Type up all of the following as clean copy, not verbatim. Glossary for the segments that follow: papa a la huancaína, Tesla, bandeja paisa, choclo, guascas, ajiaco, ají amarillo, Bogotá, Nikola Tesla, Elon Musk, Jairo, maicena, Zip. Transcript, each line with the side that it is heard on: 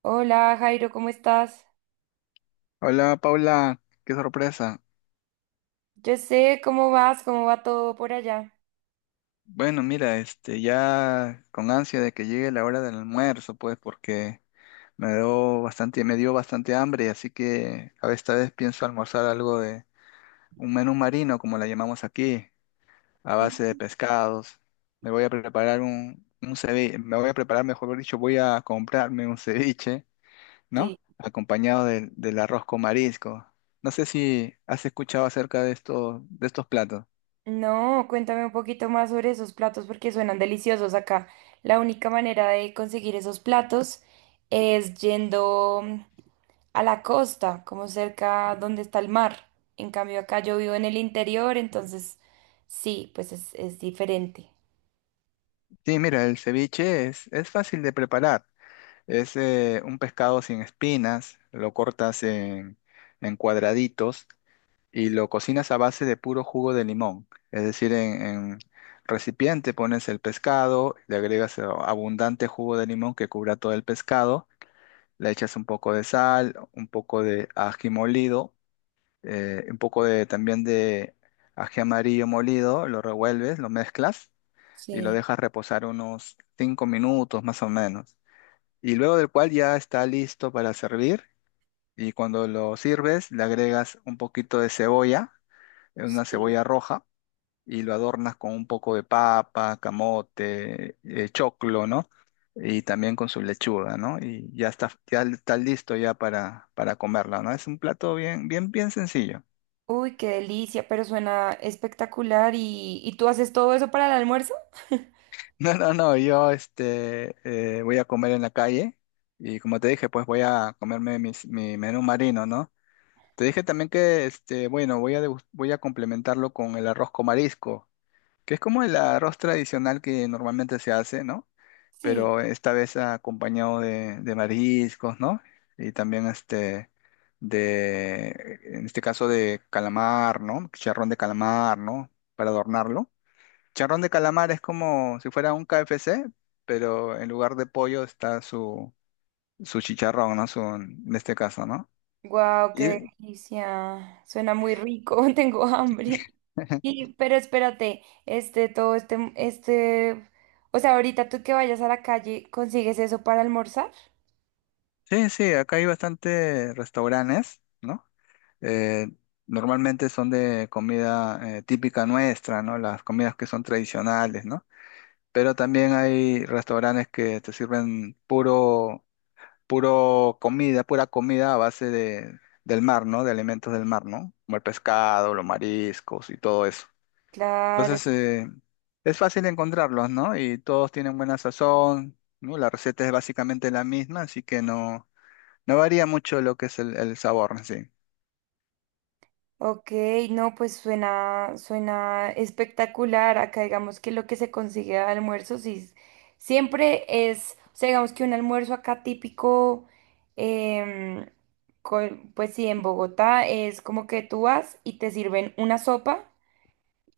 right: Hola Jairo, ¿cómo estás?
left: Hola Paula, qué sorpresa.
right: Yo sé cómo vas, cómo va todo por allá.
left: Bueno, mira, ya con ansia de que llegue la hora del almuerzo, pues, porque me dio bastante hambre, así que a esta vez pienso almorzar algo de un menú marino, como la llamamos aquí, a base de
right: Mm.
left: pescados. Me voy a preparar un ceviche, me voy a preparar, mejor dicho, voy a comprarme un ceviche, ¿no?
right: Sí.
left: Acompañado del arroz con marisco. No sé si has escuchado acerca de estos platos.
right: No, cuéntame un poquito más sobre esos platos porque suenan deliciosos acá. La única manera de conseguir esos platos es yendo a la costa, como cerca donde está el mar. En cambio acá yo vivo en el interior, entonces sí, pues es diferente.
left: Sí, mira, el ceviche es fácil de preparar. Es un pescado sin espinas, lo cortas en cuadraditos y lo cocinas a base de puro jugo de limón. Es decir, en recipiente pones el pescado, le agregas abundante jugo de limón que cubra todo el pescado, le echas un poco de sal, un poco de ají molido, también de ají amarillo molido, lo revuelves, lo mezclas y lo
right: Sí,
left: dejas reposar unos 5 minutos más o menos. Y luego del cual ya está listo para servir, y cuando lo sirves le agregas un poquito de cebolla, una
right: sí.
left: cebolla roja y lo adornas con un poco de papa, camote, choclo, ¿no? Y también con su lechuga, ¿no? Y ya está listo ya para comerla, ¿no? Es un plato bien, bien, bien sencillo.
right: Uy, qué delicia, pero suena espectacular. Y tú haces todo eso para el almuerzo?
left: No, no, no, yo voy a comer en la calle y como te dije, pues voy a comerme mi menú marino, ¿no? Te dije también que, bueno, voy a complementarlo con el arroz con marisco, que es como el arroz tradicional que normalmente se hace, ¿no?
right: Sí.
left: Pero esta vez acompañado de mariscos, ¿no? Y también de, en este caso de calamar, ¿no? Chicharrón de calamar, ¿no? Para adornarlo. Charrón de calamar es como si fuera un KFC, pero en lugar de pollo está su chicharrón, ¿no? Su, en este caso, ¿no?
right: Guau, qué
left: Y,
right: delicia. Suena muy rico, tengo hambre. Y pero espérate, o sea, ahorita tú que vayas a la calle, ¿consigues eso para almorzar?
left: sí, sí, acá hay bastantes restaurantes, ¿no? Eh, normalmente son de comida típica nuestra, ¿no? Las comidas que son tradicionales, ¿no? Pero también hay restaurantes que te sirven pura comida a base de, del mar, ¿no? De alimentos del mar, ¿no? Como el pescado, los mariscos y todo eso. Entonces,
right: Claro.
left: es fácil encontrarlos, ¿no? Y todos tienen buena sazón, ¿no? La receta es básicamente la misma, así que no varía mucho lo que es el sabor en sí.
right: Ok, no, pues suena, suena espectacular. Acá digamos que lo que se consigue de almuerzo siempre es, o sea, digamos que un almuerzo acá típico, em, pues sí, en Bogotá es como que tú vas y te sirven una sopa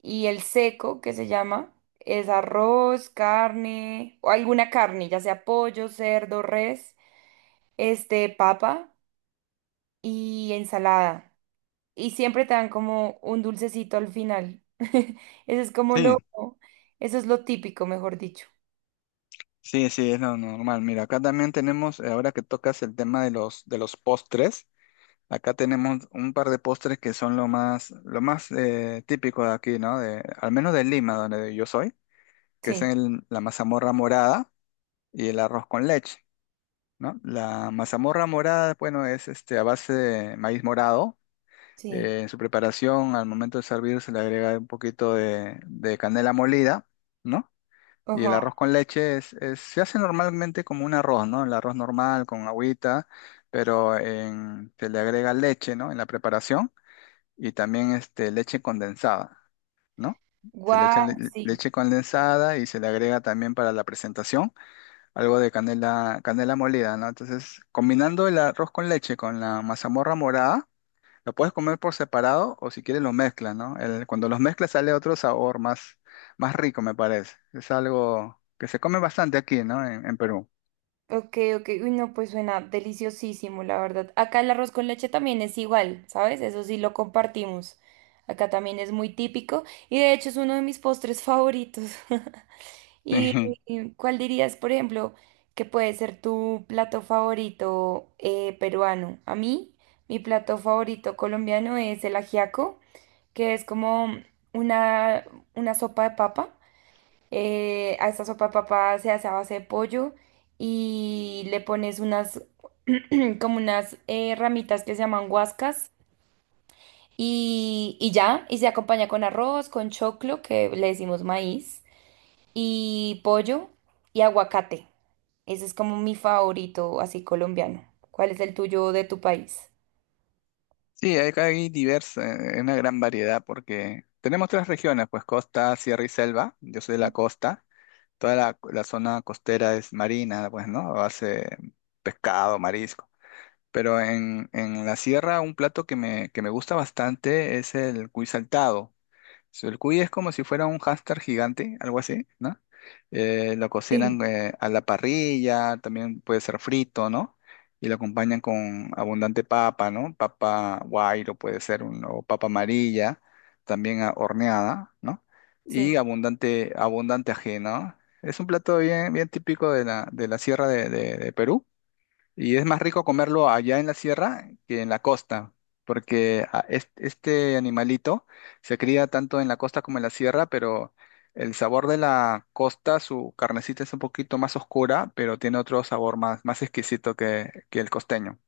right: y el seco que se llama es arroz, carne o alguna carne, ya sea pollo, cerdo, res, este, papa y ensalada y siempre te dan como un dulcecito al final. Eso es como lo,
left: Sí,
right: eso es lo típico, mejor dicho.
left: sí, sí, es lo normal. Mira, acá también tenemos, ahora que tocas el tema de los postres, acá tenemos un par de postres que son lo más típico de aquí, ¿no? De, al menos de Lima, donde yo soy, que es
right: Sí,
left: la mazamorra morada y el arroz con leche, ¿no? La mazamorra morada, bueno, es a base de maíz morado.
right: sí.
left: En su preparación, al momento de servir, se le agrega un poquito de canela molida, ¿no? Y el
right: Ajá.
left: arroz con leche se hace normalmente como un arroz, ¿no? El arroz normal con agüita, pero se le agrega leche, ¿no? En la preparación y también leche condensada, ¿no? Se le echa
right: Guau, sí.
left: leche condensada y se le agrega también para la presentación algo de canela, canela molida, ¿no? Entonces, combinando el arroz con leche con la mazamorra morada, lo puedes comer por separado o si quieres lo mezclas, ¿no? Cuando los mezclas sale otro sabor más, más rico, me parece. Es algo que se come bastante aquí, ¿no? En Perú.
right: Ok, ok. Uy, no, pues suena deliciosísimo, la verdad. Acá el arroz con leche también es igual, ¿sabes? Eso sí lo compartimos. Acá también es muy típico y de hecho es uno de mis postres favoritos. ¿Y cuál dirías, por ejemplo, que puede ser tu plato favorito peruano? A mí, mi plato favorito colombiano es el ajiaco, que es como una, una sopa de papa. A esta sopa de papa se hace a base de pollo y le pones como unas ramitas que se llaman guascas y ya, y se acompaña con arroz, con choclo, que le decimos maíz, y pollo y aguacate. Ese es como mi favorito, así colombiano. ¿Cuál es el tuyo de tu país?
left: Sí, sí, una gran variedad porque tenemos tres regiones, pues costa, sierra y selva. Yo soy de la costa. Toda la zona costera es marina, pues, ¿no? Hace pescado, marisco. Pero en la sierra un plato que me gusta bastante es el cuy saltado. El cuy es como si fuera un hámster gigante, algo así, ¿no? Lo cocinan a la parrilla, también puede ser frito, ¿no? Y lo acompañan con abundante papa, ¿no? Papa guairo puede ser, o papa amarilla, también horneada, ¿no? Y
right: Sí.
left: abundante, abundante ají, ¿no? Es un plato bien, bien típico de la sierra de Perú, y es más rico comerlo allá en la sierra que en la costa, porque este animalito se cría tanto en la costa como en la sierra, pero el sabor de la costa, su carnecita es un poquito más oscura, pero tiene otro sabor más, más exquisito que el costeño.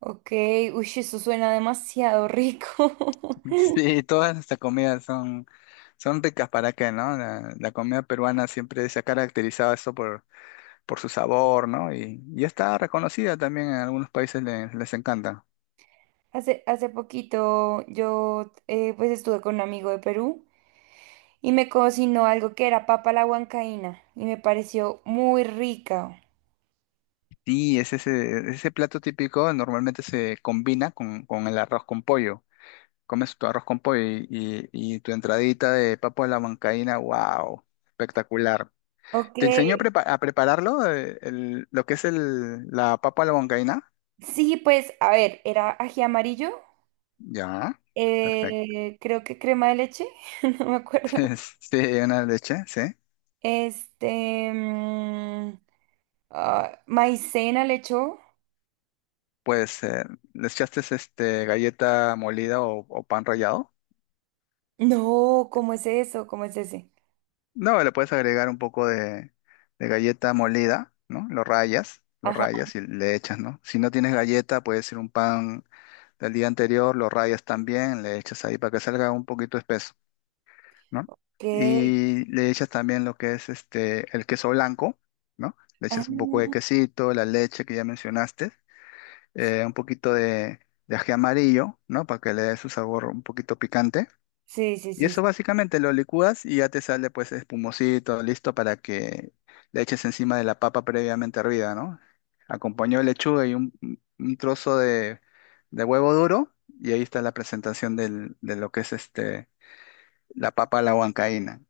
right: Ok, uy, eso suena demasiado rico.
left: Sí, todas nuestras comidas son ricas para qué, ¿no? La comida peruana siempre se ha caracterizado eso por su sabor, ¿no? Y está reconocida también en algunos países, les encanta.
right: Hace, hace poquito yo pues estuve con un amigo de Perú y me cocinó algo que era papa a la huancaína y me pareció muy rica.
left: Sí, es ese plato típico, normalmente se combina con el arroz con pollo. Comes tu arroz con pollo y tu entradita de papa a la huancaína, wow, espectacular.
right: Ok,
left: ¿Te enseñó a prepararlo, lo que es la papa a la huancaína?
right: sí, pues a ver, era ají amarillo,
left: Ya, perfecto.
right: creo que crema de leche, no me acuerdo.
left: Sí, una leche, sí.
right: Este, mm, ah, maicena le echó.
left: Pues le echaste galleta molida o pan rallado.
right: No, ¿cómo es eso? ¿Cómo es ese?
left: No, le puedes agregar un poco de galleta molida, ¿no? Lo
right: Ajá,
left: rayas y le echas, ¿no? Si no tienes galleta, puede ser un pan del día anterior, lo rayas también, le echas ahí para que salga un poquito espeso, ¿no?
right: ok.
left: Y le echas también lo que es el queso blanco, ¿no? Le
right: Ah,
left: echas un poco de quesito, la leche que ya mencionaste, un poquito de ají amarillo, ¿no? Para que le dé su sabor un poquito picante,
right: sí, sí,
left: y
right: sí.
left: eso
right: Sí.
left: básicamente lo licúas y ya te sale pues espumosito, listo para que le eches encima de la papa previamente hervida, ¿no? Acompañó de lechuga y un trozo de huevo duro y ahí está la presentación de lo que es la papa a la huancaína.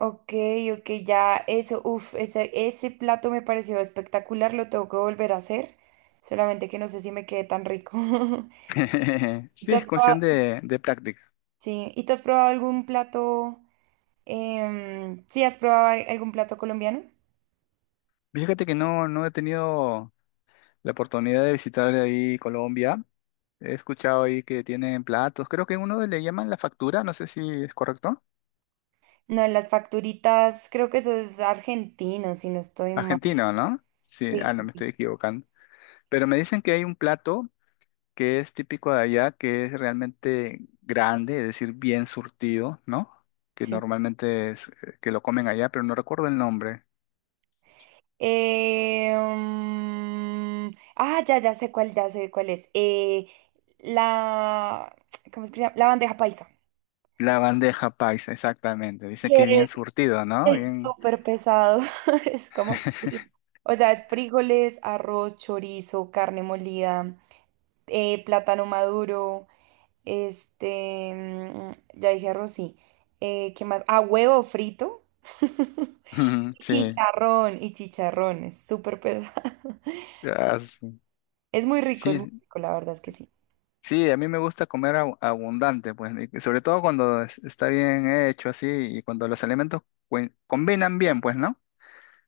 right: Ok, uff, ese plato me pareció espectacular, lo tengo que volver a hacer, solamente que no sé si me quede tan rico. ¿Y
left: Sí,
right: tú has
left: es
right: probado,
left: cuestión de práctica.
right: sí, ¿y tú has probado algún plato, em, sí, has probado algún plato colombiano?
left: Fíjate que no he tenido la oportunidad de visitar ahí Colombia. He escuchado ahí que tienen platos. Creo que uno le llaman la factura, no sé si es correcto.
right: No, las facturitas, creo que eso es argentino, si no estoy mal.
left: Argentino, ¿no? Sí, ah,
right: Sí,
left: no, me
right: sí,
left: estoy equivocando. Pero me dicen que hay un plato que es típico de allá, que es realmente grande, es decir, bien surtido, ¿no? Que
right: sí.
left: normalmente es que lo comen allá, pero no recuerdo el nombre.
right: Mm, ah, ya sé cuál es. La, ¿cómo es que se llama? La bandeja paisa.
left: La bandeja paisa, exactamente. Dicen que es bien
right: Que
left: surtido, ¿no?
right: es
left: Bien...
right: súper pesado. Es como, o sea, es frijoles, arroz, chorizo, carne molida, plátano maduro, ya dije arroz, sí. ¿Qué más? Ah, huevo frito.
left: Ujú, sí.
right: Chicharrón y chicharrón. Es súper pesado.
left: Ah, sí.
right: Es muy
left: Sí,
right: rico, la verdad es que sí.
left: sí, a mí me gusta comer abundante, pues, y sobre todo cuando está bien hecho así y cuando los alimentos combinan bien, pues, ¿no?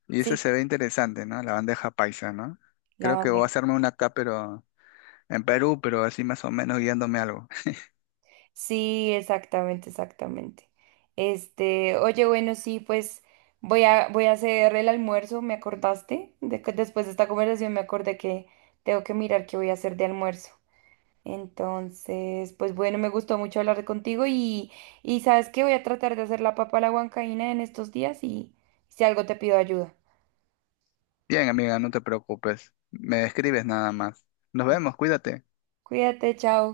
left: Y ese
right: Sí,
left: se ve interesante, ¿no? La bandeja paisa, ¿no?
right: la
left: Creo que voy a
right: barrera.
left: hacerme una acá, pero en Perú, pero así más o menos guiándome algo.
right: Sí, exactamente, exactamente. Este, oye, bueno, sí, pues voy a hacer el almuerzo, ¿me acordaste? Después de esta conversación me acordé que tengo que mirar qué voy a hacer de almuerzo. Entonces, pues bueno, me gustó mucho hablar contigo y sabes que voy a tratar de hacer la papa a la huancaína en estos días y si algo te pido ayuda.
left: Bien, amiga, no te preocupes. Me escribes nada más. Nos vemos, cuídate.
right: Cuídate, chao.